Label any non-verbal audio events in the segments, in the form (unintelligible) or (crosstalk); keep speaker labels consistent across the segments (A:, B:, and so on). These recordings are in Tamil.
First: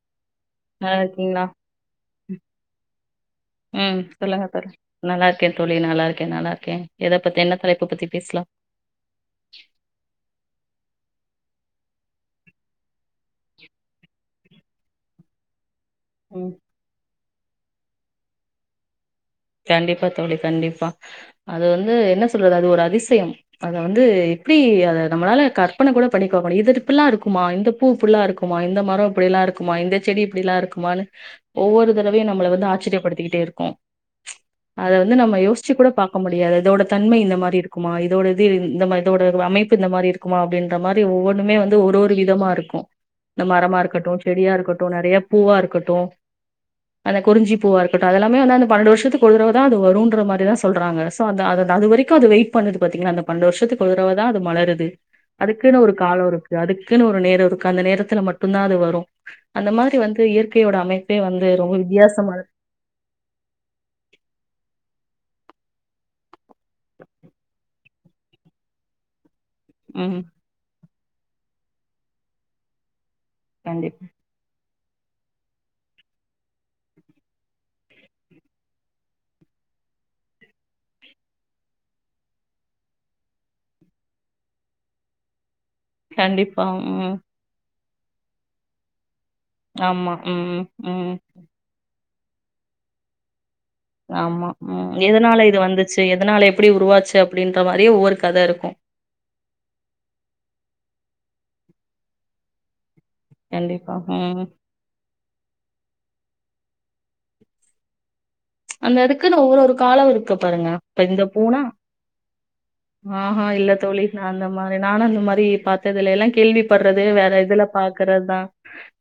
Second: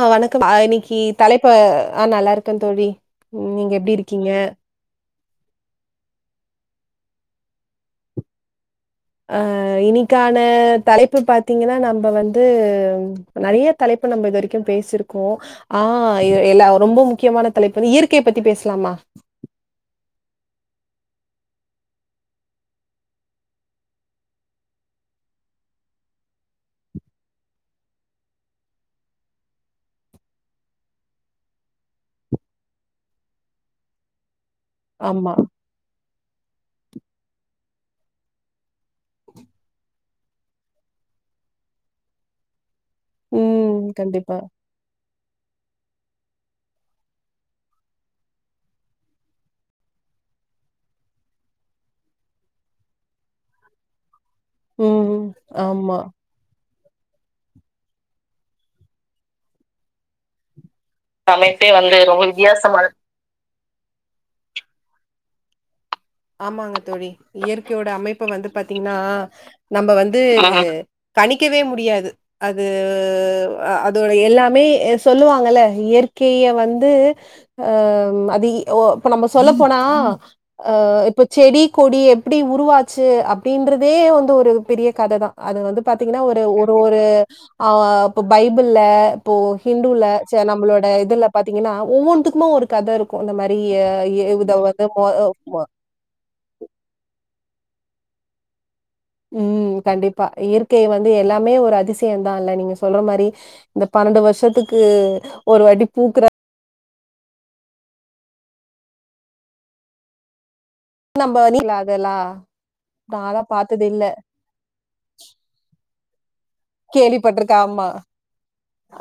A: ஆ வணக் கம் ஆ இன்னிக்கி
B: நல்லா இருக்கீங்களா
A: தலைப்பு ஆ நல்லா இருக்கன் தோழி நீங்க எப்டி இருக்கீங்க
B: நல்லாருக்கே தோழி நல்லாருக்கே நல்லாருக்கே எத பத்தி என்ன தலைப்பு பத்தி பேசுலா
A: ஆ இனிக்கான தலைப் பு பாத்தீங்கனா நம்ப வந்து நறைய தலைப்பு நம்ப இது வரி க்கியும் பேசிருக்கோ ஆ இ
B: ம்
A: எல்லா ரொம்பவு முக்கியமான தலைப்பு வந்து இயற்கைய பத்தி பேசுலாமா
B: கண்டிப்பா தோழி கண்டிப்பா அது வந்து என்ன சொல்றது அது ஒரு அதிசயம் அத வந்து இப்டி அத நம்மளால கற்பன கூடோ பண்ணி பாக்கணும் இது இது இப்பில்லா இருக்குமா இந்த பூ இப்டிலா இருக்குமா இந்த மரோ இப்டில்லா இருக்குமா இந்த செடி இப்டில்லா இருக்குமானு ஒவ்வொரு தடவையு நம்ள வந்து ஆச்சிரியப்படுத்திக்கிட்டே இருக்கும் அத வந்து
A: ஆமா.
B: நம்ம யோசிச்சு கூட பாக்க முடியாது இதோட தன்மை இந்த மாரி இருக் கும்மா இதோட இது இ இந்த மாரி இதோட உ அமைப்பு இந்த மாரி இருக் குமா அப்டின்ற மாரி ஒவ்வொன்னுமே வந்து ஒரு ஒரு விதமா இருக்கும் இந்த
A: ம்.
B: மரமாருக்கட்டும்
A: கண்டிப்பா.
B: செடியாருக்கட்டும் நறையப் பூவா இருக்கட்டும் அந்த குறிஞ்சி பூவா இருக்கட்டும் அதெல்லாமே வந்து அந்த பன்னெண்டு வருஷத் துக்கு ஒரு தடவ தா அது வருன்ற வ மாரி தா சொல்றாங்க சோ அந்த அது தா அது வரிக்கும் அது வெயிட் பண்ணுது பாத்தீங்ளா அந்த பன்டு வருஷத்கு ஒரு தடவ தா அது மலருது
A: ம்.
B: அதுக்குன்னு ஒரு
A: ஆமா.
B: காலோருக்கு அதுக் க்குனு ஒரு நேரோ இருக்கு அந்த நேரத்துல மட்டும் தா அது வரும் அந்த மாதிரி வந்து இயற்கையோடாப்
A: அமைப்பே வந்து ரொம்ப வித்தியாசமா ஆமாங்க தோழி இயற்கயோட அமைப்பு வந்து பாத்தீங்னா நம்ப வந்து
B: ம்
A: கணிக்கவே முடியாது அது அது அ
B: கண்டிப்பா
A: அதோட எல்லாமே எத் சொல்லுவாங்கல்ல இயற்கைய வந்து அ ம் அது இ ஓ இப்ப நம்ப சொல்ல போனா ஆ இப்ப செடி கொடி எப்டி உருவாச்சு அப்டின்றதே வந்து ஒரு பெரிய கத தா அத வந்துப் பாத்தீங்கனா ஒரு
B: கண்டிப்பா
A: ஒருஒரு
B: ம்
A: ஆ அப்பு பைபுள்ல இப்போ ஹின்டுல
B: ஆமா
A: சே
B: ம்
A: நம்மளோட
B: ம்
A: இதுல பாத்தீங்கன்னா ஒவ்வொன் இதுக்னே ஒரு கத இருக்கு அந்த மாரி
B: ஆமா
A: உதாவது
B: ம்
A: (unintelligible)
B: எதனால இது வந்துச்சு எதனால எப்டி உருவாச்சு அ அப்டீன்ற மாரி ஒவ்வொரு கத இருக்கு
A: உம் கண்டிப்பா இயற்கய வந்து எல்லாமே ஒரு அதிசய தா இல்ல நீங்க சொல்ற மாரி இந்த
B: கண்டிப்பா
A: பன்னெண்டு
B: ம்
A: வருஷத்துக்கு ஒரு வாட்டி தூக்குற
B: அந்த அதுக்குன்னு ஒரு ஒரு காலோ இருக்கு பாருங்க இப்ப இந்த
A: நம்ம
B: பூனா
A: விக்கலா அதெல்லா
B: ஆஹா இல்ல தோழி நா அந்த மாரி நானு அந்த மாரி பா துல எல்லா கேள்வி படுறது வேற இதுல
A: கேள்விப்பட்டுருக்கேன். ஆமா,
B: பாக்குறதுதா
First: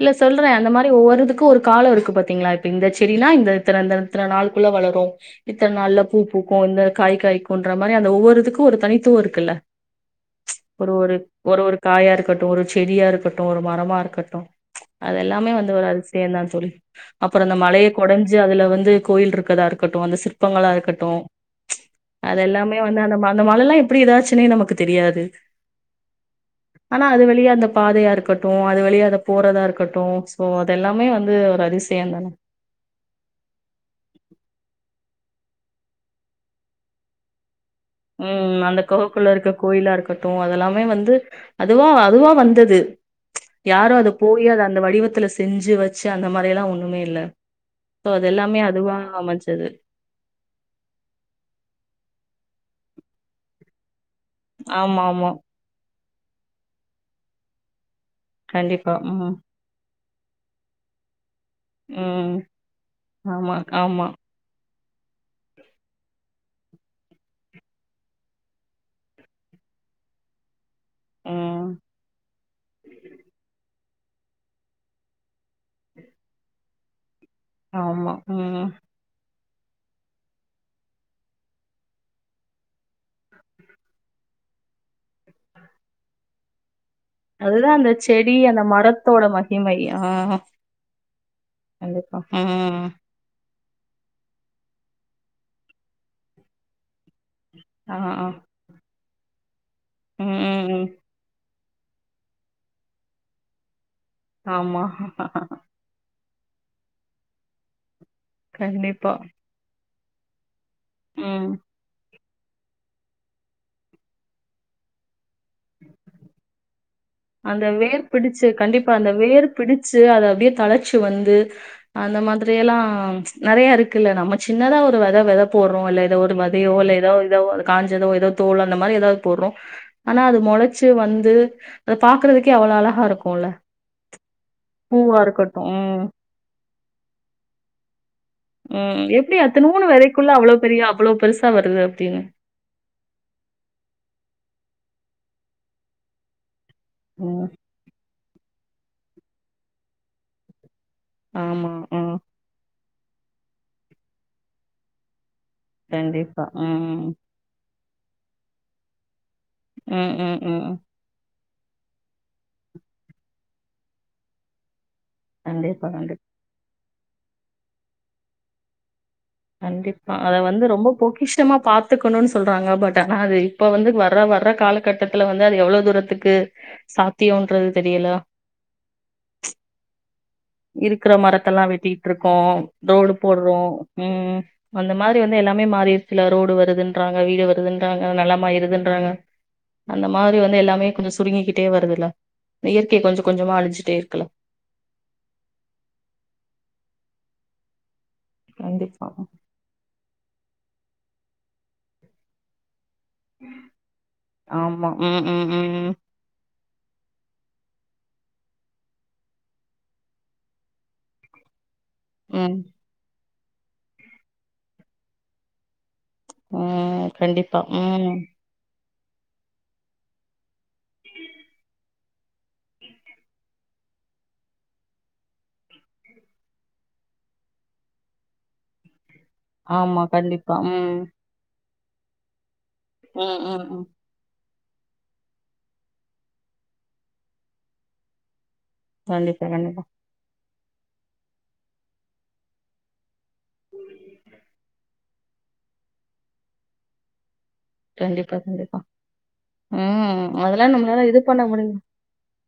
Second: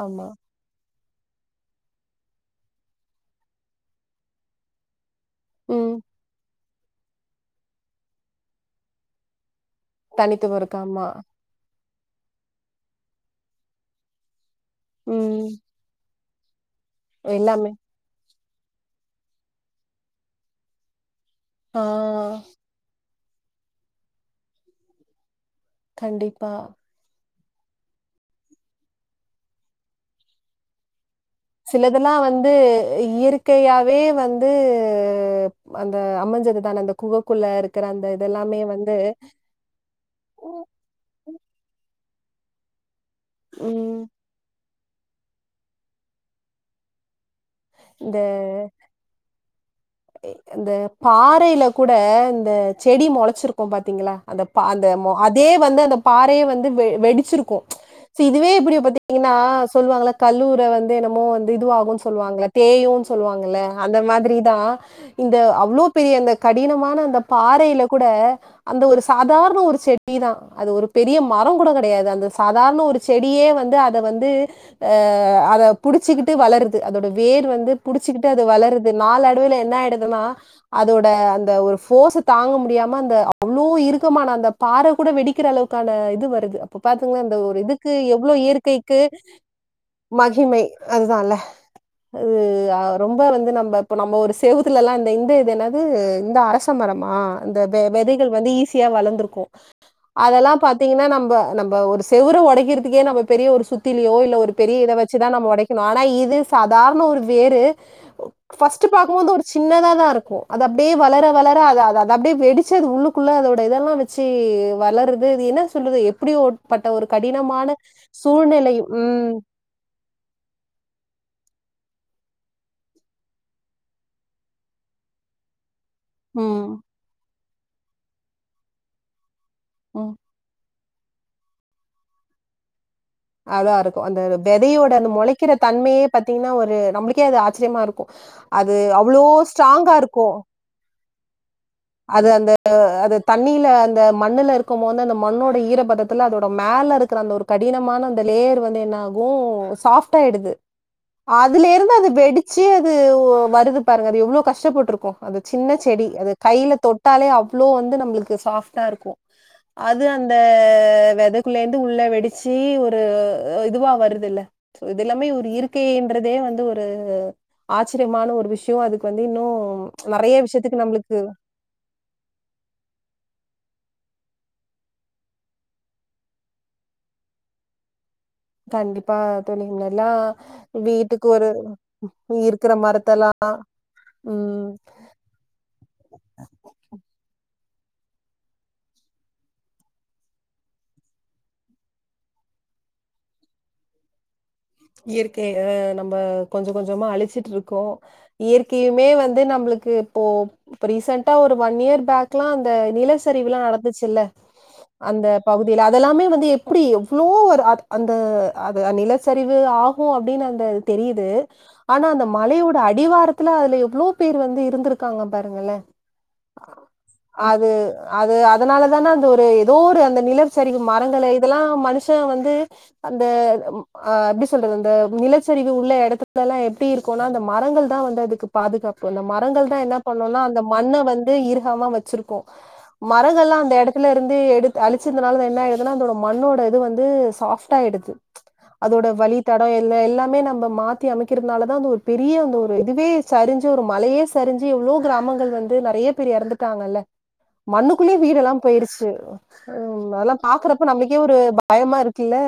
B: இல்ல
A: ஆமா.
B: சொல்றே அந்த மாதிரி ஒவ்வொருதுக்குக்கு ஒரு காலோ இருக்கு பாத்தீங்ளா இப்ப இந்த செடினா இந்தத்தன இத்தன நாள்குள்ள வளரு இத்தன
A: ம்.
B: நாள்ல பூ பூக்கு கொளுந்து காய் காய்க்குன்ற மாரி அந்த ஒவ்வொரு இதுக்கு ஒரு தனித்துவோ இருக்குல்ல
A: தனித்துவம் இருக்கு.
B: ஒரு
A: ஆமா.
B: ஒரு ஒரு ஒரு காயா இருக்கட்டு ஒரு செடியா இருக்கட்டு ஒரு மரமா இருக்கட்டு அது
A: ம்.
B: எல்லாமே வந்து வராது வேணாந் தோழி அப்ற இந்த
A: எல்லாமே.
B: மலய கொடஞ்சி அதுல வந்து கோயில் இருக்கதா இருக்கட்டு அந்த சிற்பங்களா இருக்கட்டு
A: ஆ.
B: அதெல்லாமே வந்து அந்த அந்த மல எல்லா எப்டி இதாச்சுன்னே நமக்கு தெரியாது
A: கண்டிப்பா
B: ஆனா அது அந்த பாதையா இருக்கட்டு அது வழியா அது போறதா இருக்கட்டு சோ அதெல்லாமே வந்து ஒரு அதிசயம்
A: சிலதெல்லாம்
B: தான.
A: வந்து இயற்கையாவே வந்து அ அந்த அமஞ்சதுதான அந்த குகக்குள்ள இருக்கு
B: உம் அந்த கொகுக்குள்ள இருக்க கோயிலா இருக்கட்டு அதெல்லாமே வந்து அதுவா அதுவா வந்தது யார்
A: ம்.
B: அத போயி அத அந்த வடிவத்துல செஞ்சி வச்சி அந்த மாரிலா ஒண்ணுமே இல்ல சோ
A: இந்த
B: அது எல்லாமே அதுவா அமைஞ்சது.
A: இந்த பாறையில கூட இந்த செடி மொளைச்சிருக்கோ பாத்தீங்களா அந்த பா அந்த
B: ஆமா, ஆமா.
A: அதே வந்து அந்த பாறைய வந்து வெ வெடிச்சிருக்கோ சி இதுவே இப்டி
B: கண்டிப்பா. ம்.
A: பாத்தீங்கன்னா சொல்லுவாங்களா கல்லூர வந்து என்னமோ வந் த இதுவாகும்
B: ம்.
A: சொல்லுவாங்கள தேயு சொல்லுவாங்க
B: ஆமா,
A: இல்ல அந்த
B: ஆமா.
A: மாதிரிதா இந்த அவ்ளோ பெரிய அந்த கடினமான அந்த பாறையில கூட அந்த ஒரு சாதாரண ஒரு செடி தா அது ஒரு பெரிய மரம்
B: ம்.
A: கூட கெடையாது அந்த சாதாரண ஒரு செடியே வந்து அ த வந்து ஆ அத புடிச்சிக்கிட்டு வளரு து அதோட வேர் வந்து
B: ஆமா.
A: புடிச்சிக்கிட்டு அது
B: ம்.
A: வளறது நால டுவுல என்ன ஆயிடுதுன்னா அதோட அந்த ஒரு ஃபோர்ஸ் தாங்க முடியாம அந்த அவ்ளோ இருக்கமான அந்த பாற கூட வெடிக்கிற அளவுக்கான இது வருது இப்ப பாத்துங்கனா இந்த ஒரு
B: அதுதான் அந்த
A: இதுக்கு
B: செடி,
A: எவ்ளோ
B: அந்த
A: இயற்கைக்கு
B: மரத்தோட மகிமை. ஆ.
A: மகிமை அதுதால்ல
B: கண்டிப்பா.
A: அது ஆ
B: ம்.
A: ரொம்ப வ ந்து நம்ப இப்ப நம்ம ஒரு செவுத்துலலா இந்த இந்த இது என்னாது இந்த அரச மரமா அந்த வெ
B: ஆ ஆ
A: வெதைகள் வந்து ஈஸியா வளர்ந்துருக்கோ
B: ம்
A: அதெல்லா
B: ம் ம்
A: பாத்தீங்கன்னா நம்ப நம் ம்ப ஒரு செவுரும் ஒடைக்கிறதுக்கே நம்ப பெரிய ஒரு சுத் திலியோ இல்ல ஒரு பெரிய
B: ஆமா
A: இத வச்சிதா நம்ம ஒடைக்கணு ஆனா இது சாதாரண ஒரு வேரு ஃபர்ஸ்ட்டு
B: கண்டிப்பா.
A: பாக்கும் போது ஒரு சின்னதா தா இருக் கோ அது அப்டே
B: ம்.
A: வளர-வளர அத-அத அப்டியே வெடிச்சது உள்ளுக்குள்ள அதோட இதெல்லா வச்சி வளருது து என்ன சொல்லுது எப்டியோ பட
B: அந்த வேர் பிடிச்சி கண்டிப்பா அந்த
A: ம்,
B: வேர் பிடிச்சி அத அப்டே தலச்சி வந்து அந்த மாதிரி எல்லா நெறைய இருக்குல்ல நம்ம சின்னதா ஒரு வித விதை போறோ ஓ இல்ல ஒரு மாரி ஓ
A: ம்,
B: காஞ்சதோ ஏதோ தோலோ அந்தமாரி ஏதாவ போடுறோம்
A: ம்.
B: ஆனா அது மொளைச் ச்சு வந்து அத பாக்கறதுக்கே அவ்ள அழகா இருக்கும்
A: அதா இருக்கும் அந்த விதையோட அந்த முளைக்கிற
B: இருக்கட்டும். ம்.
A: தன்மையே பாத்தீங்கன்னா ஒரு நம்மளுக்கே அது ஆச் ச்ம்மார்
B: உம் எப்படி அத்தணுக் வெரைக்குள்ள
A: இருக்கும்.
B: அவ்ளோ பெரிய அவ்ளோ பெருசா வருது அப்டின்னு.
A: அது அந்த அது தண்ணியில அந்த மண்ணுல இருக்கு இப்போ அந்த மண்ணோட ஈரபதத்தில அதோட மேல இருக்கிற அந்த ஒரு
B: ம்.
A: கடினமான அந்த லேயர் வந்து என்னாகும் சாஃப்ட் ஆயிடுது அதுல
B: ஆமா.
A: இருந்து அது
B: ம்.
A: வெடிச்சு ந்து வருது பாருங்க அது எவ்ளோ கஷ்டப்பட்டிருக்கும் அது சின்ன செடி அது
B: கண்டிப்பா.
A: கிலே
B: ம்.
A: தொட்டாலே அவ் இப்ப வந்து நம்மளுக்கு சாஃப்டா இருக்கும் அது
B: ம்.
A: அந்த
B: ம். ம்.
A: வெத க்குள்ள இருந்து உள்ள வெடிச்சு ஒரு இதுவா வருது இது எல்லாமே ஒரு இயற்கை
B: கண்டிப்பா கண்டிப்பா.
A: என்றதே வந்து ஒரு ம் ஆச்சரியமான ஒரு விஷயம் அதுக் வந்து இன்னும் நிறைய விஷயத்துக்கு நம்மளுக்
B: இஷ்டமா பாத்துக்கணும்னு சொல்றாங்க பட் ஆனா அது இப்ப வந்து வர்ற வர்ற காலகட்டத்துல வந்து அது எவ்ளவு தூரத்துக்கு சாத்தியம்ன்றது தெரியல
A: கண்டிப்பா தெலுங்குலல்லா
B: இருக்கிற மரத்தெல்லாம் வெட்டிட்டு இருக்கோம்
A: இருக்கிற
B: ரோடு
A: மரத்தெல்லா
B: போடுறோம் உம்
A: ம்
B: அந்த மாதிரி வந்து எல்லாமே மாறிடுச்சுல ரோடு வருதுன்றாங்க வீடு வருது நல்லமா இருதுன்றாங்க அந்த மாதிரி வந்து எல்லாமே கொஞ்சம் சுருங்கிக்கிட்டே வருதுல்ல இயற்கைய கொஞ்சம் கொஞ்சமா அழிஞ்சுட்டே இருக்கல
A: இயற்கை ஆஹ் நம்ம கொஞ்சம் கொஞ்சமா அழிச்சிட்டு இருக்கோம்
B: கண்டிப்பா.
A: இயற்கையுமே வந்து நம்மளுக்கு இப்போ ரீசன்டா ஒரு ஒன் இயர் பேக்லாம் அந்த நிலசரிவெல்லாம் நடந்துச்சுல்ல
B: ஆமா. ம்,
A: அந்த
B: ம், ம்,
A: பகுதியில
B: ம்.
A: அதெல்லாமே வந்து அப்படி எவ்ளோ ஒரு அது அந்த அந்த நிலசரி இது ஆகும் அப்படின்னு அந்த தெரியுது ஆனா அந்த
B: ம்.
A: மழையோட அடிவாரத்த க்கா அதுல எவ்வளோ பேர் வந்து இருந்திருக்காங்க பாருங்களே
B: ம். கண்டிப்பா.
A: அது
B: ம்.
A: அது அதனால இதான அந்த ஒரு ஏதோ ஒரு அந்த நிலவு சரி மரங்கள இதெல்லா மனுஷ வந்து அந்த அஹ எப்படி சொல்றது அந்த நிலச்சரிவு உள்ள இடத்துல எல்லா எப்பிடி இருக்கும்னா அந்த மரங்கள் தா வந்து அதுக்கு பாதுகாப்பு இந்த மரங்கள் தா என்ன
B: ஆமா.
A: பண்ணும்னா
B: கண்டிப்பா.
A: அந்த மண்ண
B: ம்.
A: வந்து இரு பக்கமா வச்சிருப்போ
B: ம்,
A: மரங்கள் எல்லா
B: ம்,
A: அந்த
B: ம்.
A: இடத்துல இருந்து எடுத்து அழிச்சிருந்தனால என்ன ஆயிடுதுன்னா அதோட மண்ணோட இது வந்து சாஃப்ட ஆயிடுது அதோட
B: கண்டிப்பா
A: வழித்தட
B: கண்டிப்பா.
A: எல்ல எல்லாமே நம்ம மாத்தி அமைக்கிறதுனாலதா அந்து ஒரு பெரிய அந்த ஒரு இதுவே சரிஞ்சு ஒரு மலையே சரிஞ்சு எவ்ளோ கிராமங்கள் வந்து நிறைய பேர் இறந்துட்டாங்கல்ல மண்ணுக்குள்ளேயே
B: கண்டிப்பா
A: வீடெல்லா
B: கண்டிப்பா.
A: போயிருச்சு உம்
B: ம்.
A: அதெல்லா
B: அதெல்லாம்
A: பாக்குறப்ப
B: நம்மளால
A: நம்மளுக்கே
B: இது
A: ஒரு
B: பண்ண முடியும்.
A: பயமா இருக்குல்ல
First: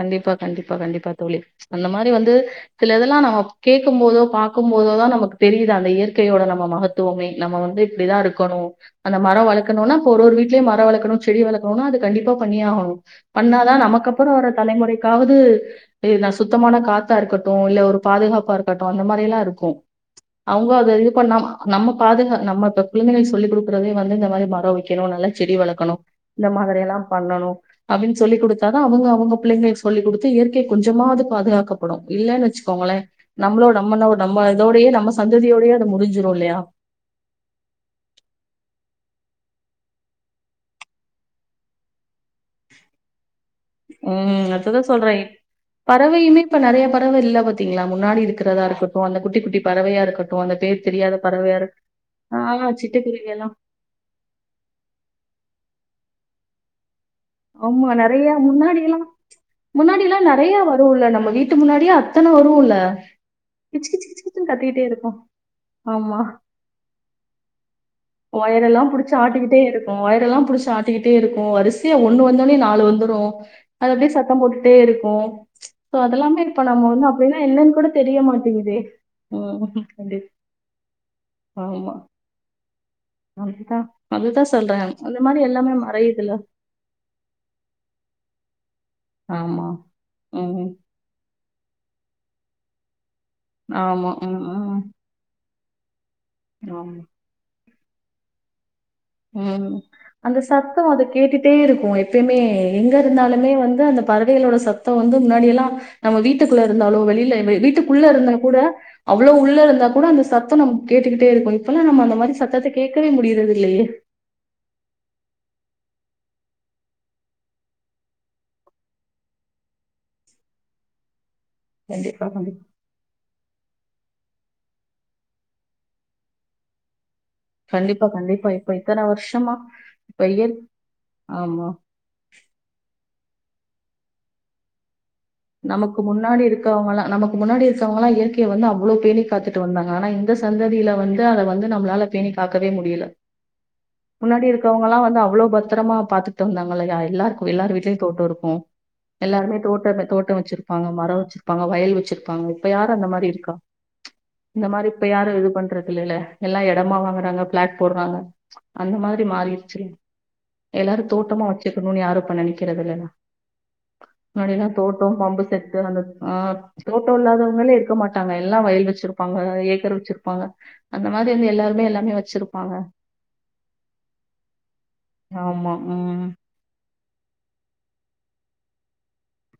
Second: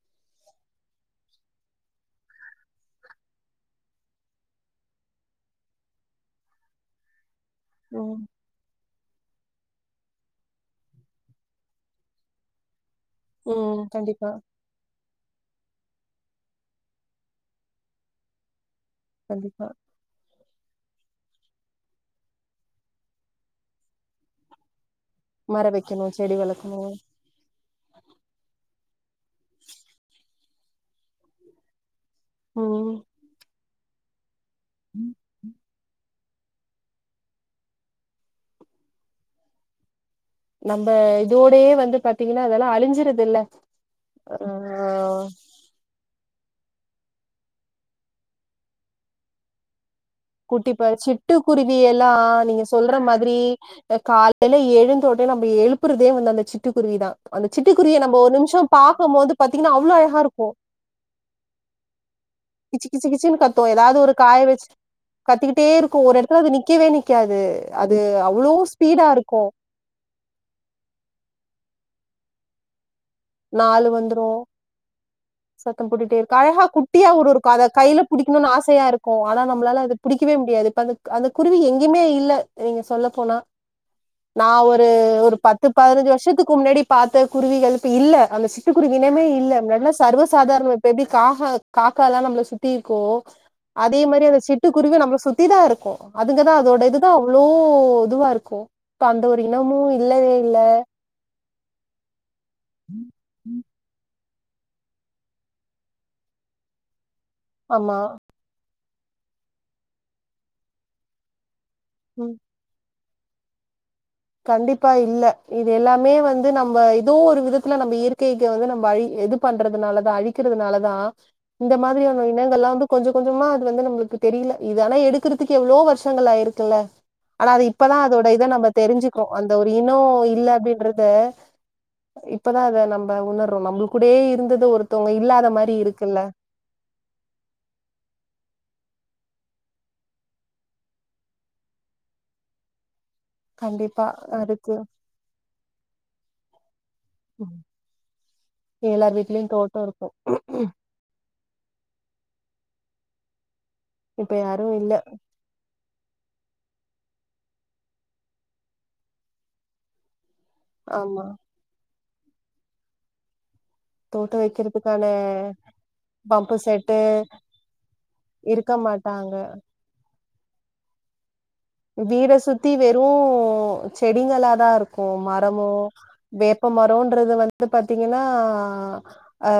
B: கண்டிப்பா கண்டிப்பா கண்டிப்பா தோழி அந்த மாரி வந்து சில இதெல்லா நம்ம கேட்கு போதோ பார்க்கு போதோதா நமக்கு தெரியுது அந்த இயற்கையோட நம்ம மகத்துவமே நம்ம வந்து இப்படிதா
A: ம்
B: இருக்கணு அந்த மர வளகணுனா ஒரோரு வீட்டிலேயே மர வளர்க்கணு செடி வளர்க்கணும்னா அது கண்டிப்பா பண்ணி ஆகுனு பண்ணாதா
A: ம்
B: நமக்கு அப்புற
A: கண்டிப்பா
B: அவர தலைமுறைக்காவது நா சுத்தமான காத்தா இருக்கட்டு இல்ல ஒரு பாதுகாப்பா இருக்கு கட்டு அந்த மாரி எல்லா
A: கண்டிப்பா
B: இருக்கு அவுங்க அது இது பண்ணாம நம்ம பாதுகா நம்ம இப்ப குழந்தைகளுக்கு சொல்லிக் கொடுக்கறதே வந்து இந்த மாரி மர வைக்கணு நல்லா செடி
A: மர
B: வளர்க்கணு
A: வைக்கணு செடி
B: இந்த
A: வளக்கணு
B: மாதிரி எல்லா பண்ணணு அப்பிடின்னு சொல்லி் கொடுத்தாதா அவுங்க அவுங்க பிள்ளைங்களு சொல்லிகொடுத்து இயற்கை கொஞ்சமாவது பாதுகாக்கப்படு இல்லன்னு
A: ம்
B: வச்சுக்கோங்களே நம்மளோட (unintelligible) நம்ம இதோடைய நம்ம சந்ததியோடைய முடிஞ்சிடு இல்லையா
A: நம்ப இதோடே வந்து பாத்தீங்கன்னா அதெல்லா அழிஞ்சிறுது இல்ல ஆ
B: உம் அததுதா சொல்றே பறவையுமே இப்ப நறைய பறவ இல்ல பாத்தீங்களா முன்னாடி இருக்கிறதா இருக்கட்டு அந்த குட்டிட்டி பறவையா இரு இருக்கட்டு அந்த பேர்
A: குட்டிப்ப
B: தெரியாத பறவையா
A: சிட்டுக்குருவி எல்லா
B: ஆ
A: நீங்க சொல்ற
B: சிட்டுக்குருவி
A: மாதிரி
B: எல்லா
A: காலையில எழுந்தோடன நம்ம எழுப் அதே வ அந்த சிட்டுக்குருவிதா
B: ஆமா நறைய முன்னாடி எல்லா
A: போது பாத்தீங்கன்னா அவ்ளோ
B: முன்னாடி எல்லா
A: அழகா இருக்கு
B: நறைய வரும் இல்ல நம்ம வீட்டு முன்னாடியே அத்தன வரும் இல்ல
A: கிச்சு
B: கிச்ச கிச்சன்னு கத்துிட்டே
A: கத்துக்கிட்டே இருக்கும் ஒரு இடத்துல அது நிக்கவே நிக்காது அது அவ்ளோ
B: ஒயர் எல்லாம்
A: ஸ்பீடா
B: புடிச்சு
A: இருக்கும்.
B: ஆட்டிட்டே இருக்கும் ஒயர எல்லாம் புடிச்சு ஆட்டிக்கிட்டே இருக்கும் வரிசை ஒ வந்தோனே நாலு வந்தும்
A: நாலு வந்துரும் சத்தம்
B: சோ
A: போட்டிட்டே இருக்கு
B: அதெல்லாமே இப்ப
A: அழகா
B: நம்ம வந்து
A: குட்டியா ஊரு
B: அப்டின்னா
A: இருக்கும் அதை
B: என்னன்னு கூட
A: கையில
B: தெரிய
A: புடிக்கணும்னு
B: மாட்டேங்குதே
A: ஆசையா இருக்கும் ஆனா நம்மளால
B: ம்
A: அது
B: கண்டி
A: புடிக்கவே முடியாது இப்ப அந்த அந்த குருவி
B: ஆமா
A: எங்கயுமே இல்ல நீங்க சொல்ல போனா
B: அதுதா அதுதா
A: நான்
B: சொல்றே
A: ஒரு
B: அந்த
A: ஒரு
B: மாரி
A: பத்து
B: எல்லாமே
A: பதினஞ்சு
B: மறையுதுல
A: வருஷத்துக்கு முன்னாடி பார்த்த குருவிகள் இல்ல அந்த சிக்கி குடுங்க இனமே
B: ஆமா
A: இல்லை
B: ம்
A: சர்வசாதாரணப்ப காக காக்க அக்காம் நம்மளை சுத்தி இருக்கோம் அதே
B: ஆமா
A: மாதிரி அந்த
B: ம் ம்
A: சிட்டுக்குருவி நம்மளை சுத்தி த இருக்க அதுங்கதான் அதோட
B: ஆமா
A: இதுதான் அவ்வளோ பொதுவா இருக்கும் இப்ப அந்த ஒரு
B: ம்.
A: இனமும் இல்லவே
B: அந்த
A: இல்ல
B: சத்தம் அது கேட்டுட்டே இருக்கும் எப்பயுமே எங்க இருந்தாலுமே வந்து அந்த பறவைகளோட சத்தம் வந்து முன்னாடியெல்லாம் நம்ம வீட்டுக்குள்ள இருந்தாலோ வெளியில
A: ஆமா.
B: வீட்டுக்குள்ள இருந்தா கூட அவ்வளவு உள்ள இருந்தா கூட அந்த சத்தம் நம்ம கேட்டுக்கிட்டே இருக்கும் ல்ல நம அந்த மாதி
A: ம்.
B: சத்தத்துக்கு க்கவே முடியிறது இல்லையே
A: கண்டிப்பா இல்ல. இது எல்லாமே வந்து நம்ப எதோ ஒரு விதத்துல நம்ம இயற்கைக்கு வந்து நம்ப அழி இது பண்றதுனாலதா அழிக்கிறதுனாலதா இந்த மாதிரியான
B: கண்டிப்பா, கண்டிப்பா.
A: இனங்கெல்லா வந்து கொஞ்ச கொஞ்சமா வந்து நம்மளுக்கு தெரியல. இது ஆனா எடுக்கறதுக்கு எவ்ளோ வருஷங்கள் ஆயிருக்கில்ல ஆனா அது இப்பதா
B: கண்டிப்பா,
A: அதோட இத
B: கண்டிப்பா.
A: நம்ப
B: இப்ப இத்தன
A: தெரிஞ்சுக்குறோ அந்த
B: வருஷமா
A: ஒரு இனோ
B: இப்ப
A: இல்ல
B: இயற்
A: அப்டின்றத
B: ஆமா.
A: இப்பதா அத ந ம்ப உணர்றோ நம்முள் கூடயே இருந்தது ஒரு
B: நமக்கு முன்னாடி இருக்கவங்கல்லா நமக்கு முன்னாடி இருக்கவங்கல்லா இயற்கைய வந்து அவ்ளோ பேணி காத்துட்டு வந்தாங்க. ஆனா இந்த சந்ததியில வந்து அத வந்து நம்மளால பேணி காக்கவே முடியல.
A: கண்டிப்பா
B: முன்னாடி
A: அதுக்கு
B: இருக்கவங்கல்லா வந்து அவ்ளோ பத்தரமா பாத்துட்டு வந்தாங்க இல்லையா எல்லாருக்கு
A: ம்.
B: எல்லாரு வீட்லயு தோட்டோ இருக்கு
A: எல்லார் வீட்லயும்
B: எல்லாருமே
A: தோட்டம்
B: தோட்டத்த
A: இருக்கும்.
B: தோட் வெச்சிருப்பாங்க மரோ வச்சிருப்பாங்க வயல் வச்சிருப்பாங்க இப்ப யாரு அந்த மாரி இருக்கா?
A: இப்ப
B: இந்த
A: யாரும்
B: மாரி
A: இல்ல.
B: இப்ப யாரு இது பண்றது இல்லைல்ல எல்லா எடமா வாங்கறாங்க பிளாட் போடறாங்க அந்த மாதிரி மாறிருச்சு எல்லாரு
A: ஆமா.
B: தோட்டமா வச்சிருக்கணுன்னு யாரு இப்ப நெனைக்கிறது இல்லைலா
A: தோட்டோ வைக்கிறதுக்கா
B: டோ பம்பு செட்டு அந்த ஆ தோட்டோ இல்லாதவங்களே இருக்க மாட்டாங்க எல்லா
A: இருக்க
B: வயல்
A: மாட்டாங்க
B: வச்சிருப்பாங்க ஏக்கர் வச்சிரு ப்பாங்க அந்த மாரி
A: ம் வீட சுத்தி வெறூ செடிங்களாதா இருக்கு மரமோ
B: ஆமா உம்
A: வேப்ப மரோன்றது வந்து பாத் தீங்கன்னா ஆ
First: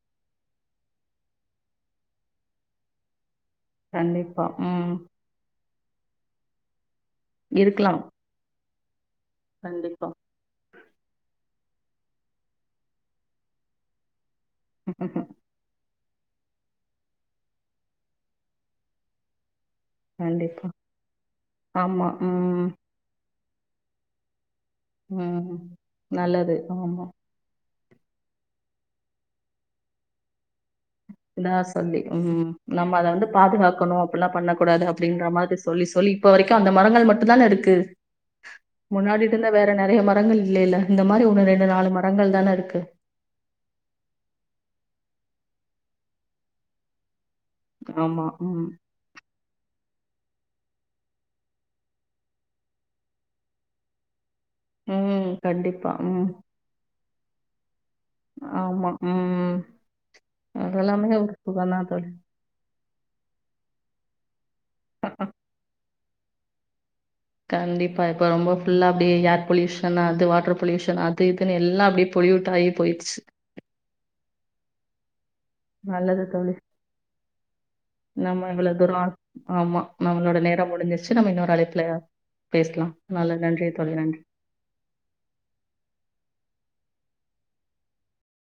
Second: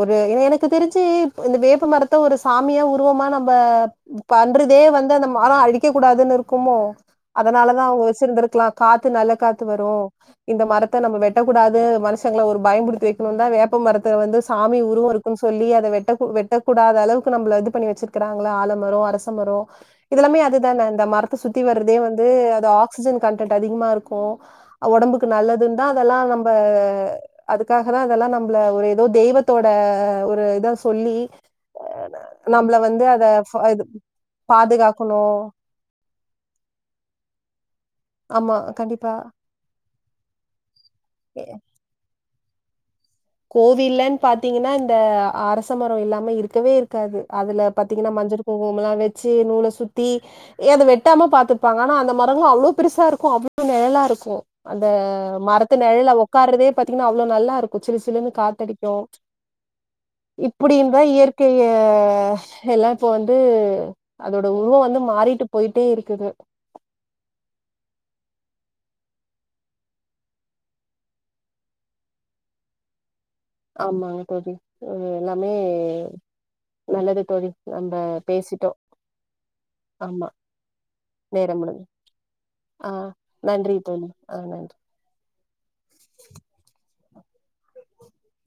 A: ஒரு எ எனக்கு தெரிஞ்சு இந்த வேப்பமரத்தை ஒரு சாமியா உருவமா நம் ம ம்
B: கண்டிப்பா
A: பண்றதே
B: உம்
A: வந்து அந்த மரோ அழி க்கக்கூடாதுன்னு இரு க்குமோ அதனாலதா
B: இருக்கலாம்
A: அவுங்க வச்சிருந்திருக்கலா காத் து நல்ல காத்து வரு
B: கண்டிப்பா
A: இந்த மரத்த நம்ம வெ ட்டக்கூடாது மனுஷங்கள ஒரு பயம்புடுத்தி வைக்கணுன்தா வேப்ப மரத்த வந்து சாமி உருவோ இருக்குன்னு சொல்லி அத வெட் டக்கூ வெட்டக்கூடாத அளவுக்கு நம்பள இது பண்ணி வச்சிருக்கிறாங்கல்ல ஆலமரோ அரசமரோ இதெல்லாமே
B: கண்டிப்பா
A: அதுதான அந்த மர த்த சுத்தி வரதே
B: ஆமா
A: வந்து அது
B: ம்
A: ஆக்சிஜன் கன் டென்ட் அதிகமா இருக்கு அ ஒடம்புக்கு
B: ம்
A: நல்லதுன்தா அதெல்லா நம்ப
B: நல்லது ஆமா
A: அது க்காகதா அதெல்லா நம்பள ஒரு எதோ தெய்வத்தோட ஒரு இதா சொல்லி
B: இதா சொல்லி ம் நம்ம அத வந்து பாதுகாக்கணு அப்டிலா பண்ணக்கூடாது
A: பாதுகாக்கணு
B: அப்டின்ற மாரி சொல்லி சொல்லி இப்ப வரைக்கு அந்த மரங்கள் மட்டுந்தான இருக்கு
A: ஆமா கண்டிப்பா
B: முன்னாடி இருந்த வேற நெறைய ம ரங்கள் இல்லையல்ல இந்த மாரி ஒரு ரெண்டு நாலு மரங்கள் தான இருக்கு
A: கோவில்லன்னு பாத்தீங்கன்னா இந்த அரச மரோ இல்லாம இருக்கவே இருக்காது அதுல பாத்தீங்கன்னா
B: ஆமா
A: மஞ்சள்
B: ம்
A: குங்குமோ எல்லா வெச்சு நூல சு த்தி ஏ அதை வெட்டாம பாத்துப்பாங்க. ஆனா அந்த மரங்களு அவ்ளோ பெருசா இருக்கு அவ்ளோ நெழலா இருக்கு அந்த
B: ம்
A: மரத்து
B: கண்டிப்பா
A: நெழல்ல
B: ம்
A: உக்கார்றதே பாத் த்தீங்கனா அவ்ளோ நல்லா இருக்கு சிலுசிலுன்னு
B: ஆமா
A: காத்தடிக்கு
B: ம்
A: இப்பிட இருந்தா
B: அதெல்லாமே ஒரு
A: இயற்கைய
B: சுகந்தா தோழி
A: எல்லா இப்போ வந்து அதோ ந்த உருவோ வந்து மாறிட்டு போயிட்டே இரு க்குது
B: கண்டிப்பா இப்ப ரொம்ப ஃபுல்லா அப்டியே ஏர் பொல்யூஷன் அது வாட்டர் பொல்யூஷன் அது இதுன்னு எல்லா அப்டியே பொல்யூட் ஆகி போயிருச்சு
A: ஆமாங்க தோழி ஆ
B: நல்லது தோழி.
A: தோழி நம்ம
B: நம்ம இவ்ள
A: பேசிட்டோ
B: தூரோ ஆமா நம்மளோட நேரோ முடிஞ்சிருச்சு நம்ம இன்னொரு
A: நேரம்
B: அழைப்புல
A: முடிஞ்
B: பேசலா
A: ஆ
B: நல்ல நன்றி தோழி நன்றி.